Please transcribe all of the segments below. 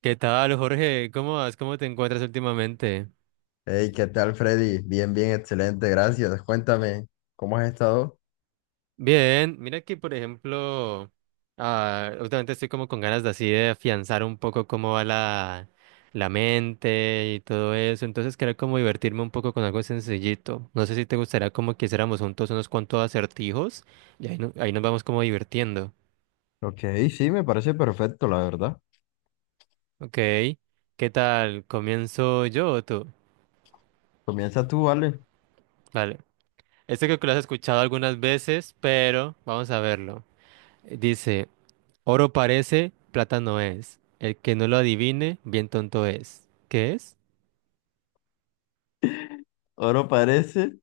¿Qué tal, Jorge? ¿Cómo vas? ¿Cómo te encuentras últimamente? Hey, ¿qué tal, Freddy? Bien, bien, excelente, gracias. Cuéntame, ¿cómo has estado? Bien, mira que, por ejemplo, últimamente estoy como con ganas de así de afianzar un poco cómo va la mente y todo eso, entonces quería como divertirme un poco con algo sencillito. No sé si te gustaría como que hiciéramos juntos unos cuantos acertijos y ahí, no- ahí nos vamos como divirtiendo. Ok, sí, me parece perfecto, la verdad. Ok, ¿qué tal? ¿Comienzo yo o tú? Comienza tú, vale. Vale, este creo que lo has escuchado algunas veces, pero vamos a verlo. Dice... Oro parece, plata no es. El que no lo adivine, bien tonto es. ¿Qué es? Oro parece.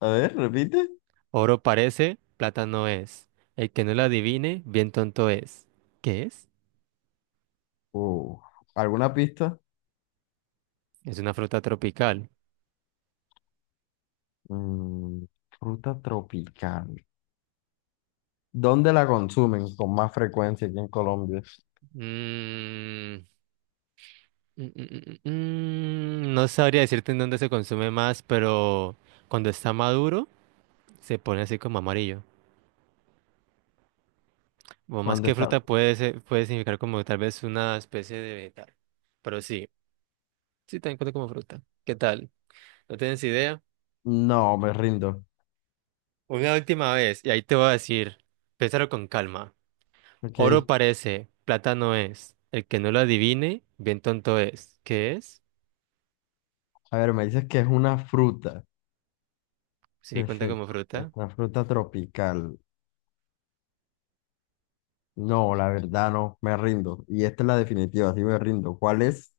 A ver, repite. Oro parece, plata no es. El que no lo adivine, bien tonto es. ¿Qué es? Uh, ¿Alguna pista? Es una fruta tropical. Mm, fruta tropical. ¿Dónde la consumen con más frecuencia aquí en Colombia? Mm, mm, mm, mm. No sabría decirte en dónde se consume más, pero cuando está maduro, se pone así como amarillo. O más Cuando que está... fruta puede significar como tal vez una especie de vegetal. Pero sí, sí, también cuenta como fruta. ¿Qué tal? ¿No tienes idea? No, me rindo. Una última vez, y ahí te voy a decir, piénsalo con calma. Ok. Oro parece, plata no es. El que no lo adivine, bien tonto es. ¿Qué es? A ver, me dices que es una fruta. Sí, cuenta como Perfecto. Es fruta. una fruta tropical. No, la verdad no, me rindo. Y esta es la definitiva, sí me rindo. ¿Cuál es?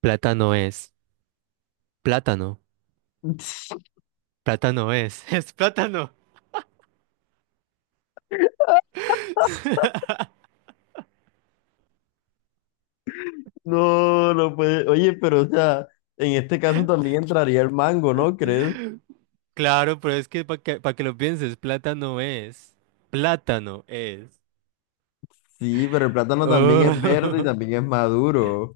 Plátano es. Plátano. Plátano es. Es plátano. No, no puede. Oye, pero o sea, en este caso también entraría el mango, ¿no crees? Claro, pero es que pa' que lo pienses, plátano es. Plátano es. Sí, pero el plátano también es verde y Oh. también es maduro.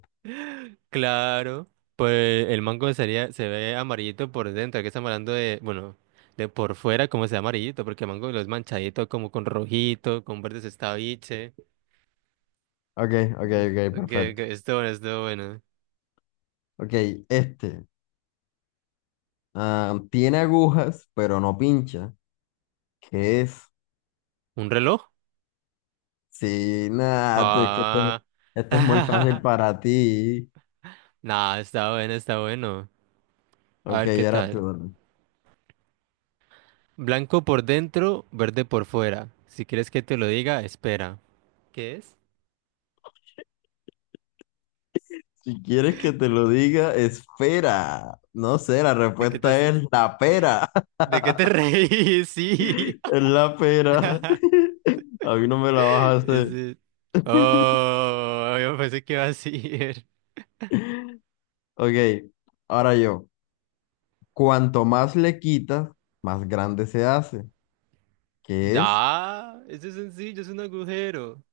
Claro, pues el mango sería, se ve amarillito por dentro, que estamos hablando de, bueno, de por fuera como se ve amarillito, porque el mango lo es manchadito como con rojito, con verdes estaviche, Ok, ok, ok, perfecto. que esto bueno, esto bueno. Ok, este. Ah, tiene agujas, pero no pincha. ¿Qué es? ¿Un reloj? Sí, nada, tú- es que esto, Ah, esto es muy fácil para ti. nah, está bueno, está bueno. A Ok, ver qué ahora tal. tú. Blanco por dentro, verde por fuera. Si quieres que te lo diga, espera. ¿Qué es? Si quieres que te lo diga, espera. No sé, la ¿De qué te respuesta es estás? la pera. ¿De qué te reís? Sí. Es la pera. A mí no me la vas a Es hacer. de- Oh, yo pensé que iba a decir. Ok, ahora yo. Cuanto más le quitas, más grande se hace. ¿Qué es? Da, eso es sencillo, es un agujero.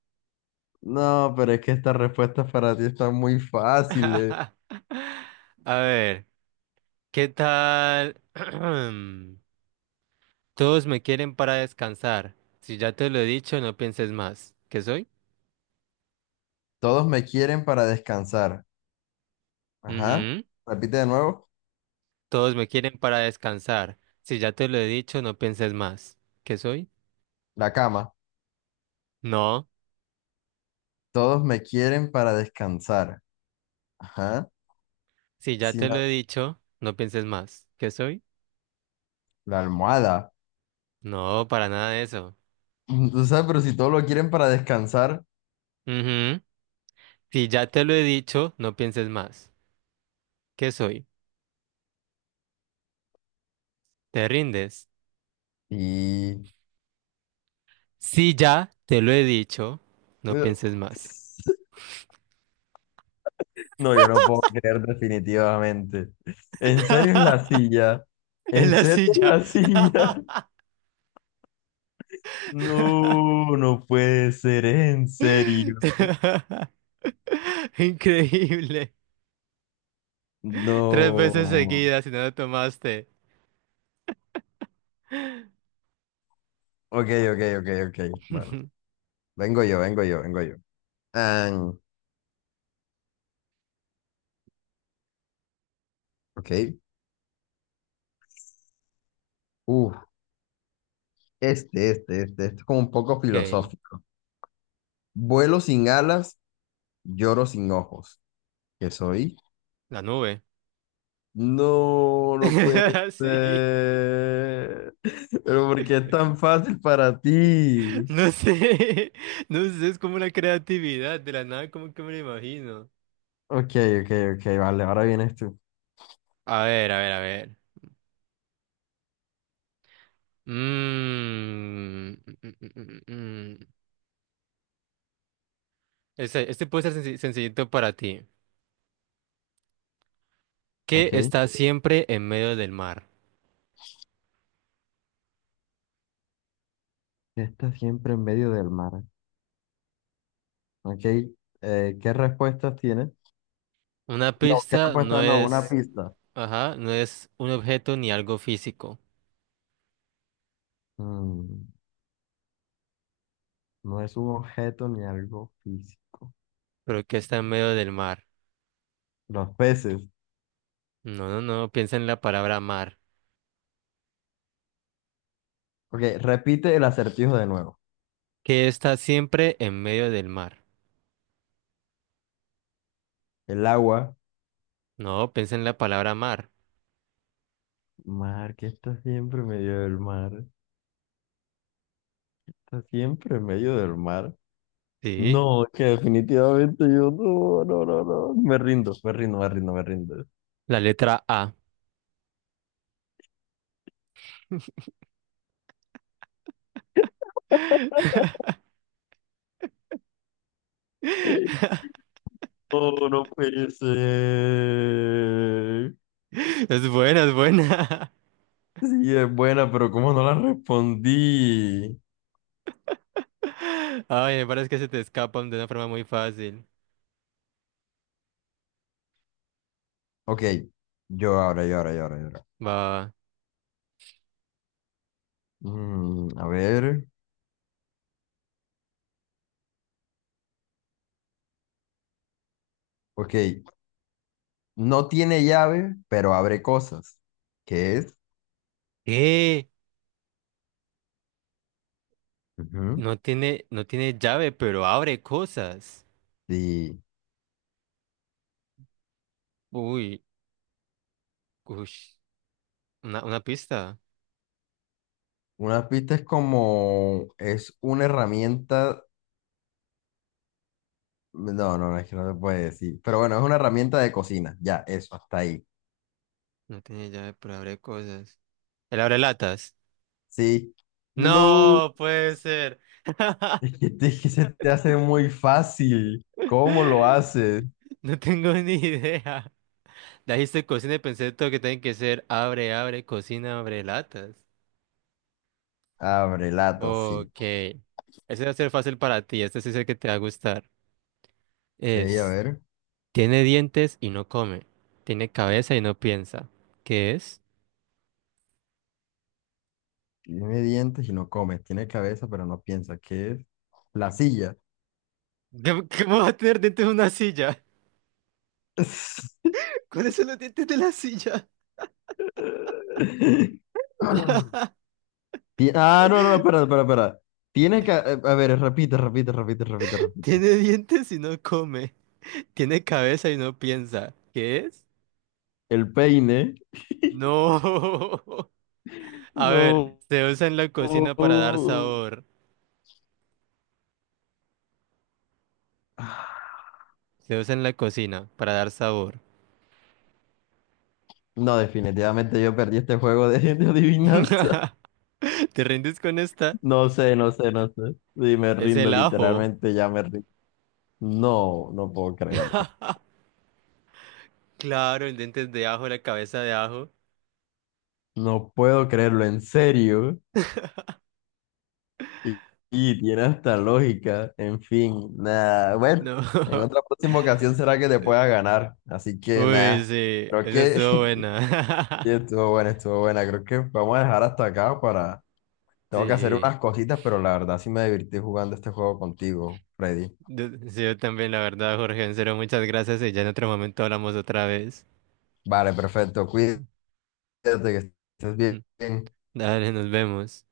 No, pero es que estas respuestas para ti están muy fáciles. A ver, ¿qué tal? Todos me quieren para descansar. Si ya te lo he dicho, no pienses más. ¿Qué soy? Todos me quieren para descansar. Ajá. Ujú. Repite de nuevo. Todos me quieren para descansar. Si ya te lo he dicho, no pienses más. ¿Qué soy? La cama. No. Todos me quieren para descansar. Ajá. Si ya Sin te lo la he dicho, no pienses más. ¿Qué soy? la almohada. No, para nada de eso. Tú sabes, pero si todos lo quieren para descansar Ujú. Si ya te lo he dicho, no pienses más. ¿Qué soy? ¿Te rindes? y... Si ya te lo he dicho, no pienses más. No, yo no puedo creer definitivamente. ¿En serio es la silla? En ¿En la serio es silla. la silla? No, no puede ser, en serio. Increíble. Tres veces No. seguidas y no lo tomaste. Ok, ok, ok, ok. Bueno, vengo yo, vengo yo, vengo yo. Ah, ok. Uf, este es como un poco Ok, filosófico. Vuelo sin alas, lloro sin ojos. ¿Qué soy? la nube. No, no puede Sí. ser. Pero ¿por qué es tan fácil para ti? No sé. No sé, es como la creatividad de la nada, como que me lo imagino. Ok, ok, ok, vale, ahora vienes tú. A ver, a ver, a ver. Mm, mm, mm, mm, mm. mm. Este, puede ser sencillito para ti. Ok. ¿Qué ¿Qué está siempre en medio del mar? está siempre en medio del mar? Ok. ¿Qué respuestas tienes? Una No, ¿qué pista no respuesta? No, una es, pista. ajá, no es un objeto ni algo físico, Mm, no es un objeto ni algo físico. pero ¿qué está en medio del mar? Los peces. No, no, no, piensa en la palabra mar. Ok, repite el acertijo de nuevo. ¿Qué está siempre en medio del mar? El agua. No, piensa en la palabra mar. Mar, que está siempre en medio del mar. Está siempre en medio del mar. Sí, No, es que definitivamente yo no, no, no, no. Me rindo, me rindo, me rindo, me rindo. la letra A. No, no puede ser. Es buena, es buena. Sí, es buena, pero ¿cómo no la respondí? Ay, me parece que se te escapan de una forma muy fácil. Ok, yo ahora, yo ahora, yo ahora, yo ahora. Va. Mm, a ver, ok. No tiene llave, pero abre cosas. ¿Qué es? Eh, Ujú. no tiene llave, pero abre cosas. Sí. Uy, uy. Una pista. Una pista es como, es una herramienta. No, no, no, es que no se puede decir. Pero bueno, es una herramienta de cocina. Ya, eso, hasta ahí. No tiene llave, pero abre cosas. El abre latas. Sí. No. No puede ser. Es que, te- es que se te hace muy fácil. ¿Cómo lo haces? No tengo ni idea. Dijiste cocina y pensé todo que tiene que ser cocina, abre latas. Abre lata, sí. Ok. Ese va a ser fácil para ti. Este sí es el que te va a gustar. Ok, a Es ver. tiene dientes y no come. Tiene cabeza y no piensa. ¿Qué es? Tiene dientes y no come. Tiene cabeza, pero no piensa. ¿Qué es? La silla. ¿Qué- ¿Cómo va a tener dientes una silla? ¿Cuáles son los dientes de la silla? Ti- ah, no, no, espera, espera, espera. Tiene que... a ver, repite, repite, repite, repite, repite. Tiene dientes y no come. Tiene cabeza y no piensa. ¿Qué es? El peine. No. A ver, No. se usa en la cocina para dar sabor. Se usa en la cocina para dar sabor. No, definitivamente yo perdí este juego de adivinanza. ¿Te rindes con esta? No sé, no sé, no sé. Sí, me Es rindo, el ajo. literalmente ya me rindo. No, no puedo creerlo. Claro, el diente es de ajo, la cabeza de ajo. No puedo creerlo, en serio. Y, y tiene hasta lógica. En fin, nada. Bueno, No. en otra próxima ocasión será que te pueda ganar. Así que Uy, nada. sí, Creo esa que estuvo sí, buena. estuvo buena, estuvo buena. Creo que vamos a dejar hasta acá para... Tengo que hacer Sí, unas cositas, pero la verdad sí me divertí jugando este juego contigo, Freddy. Yo también, la verdad, Jorge, en serio, muchas gracias y ya en otro momento hablamos otra vez. Vale, perfecto. Cuídate. Cuídate, que estés bien. Dale, nos vemos.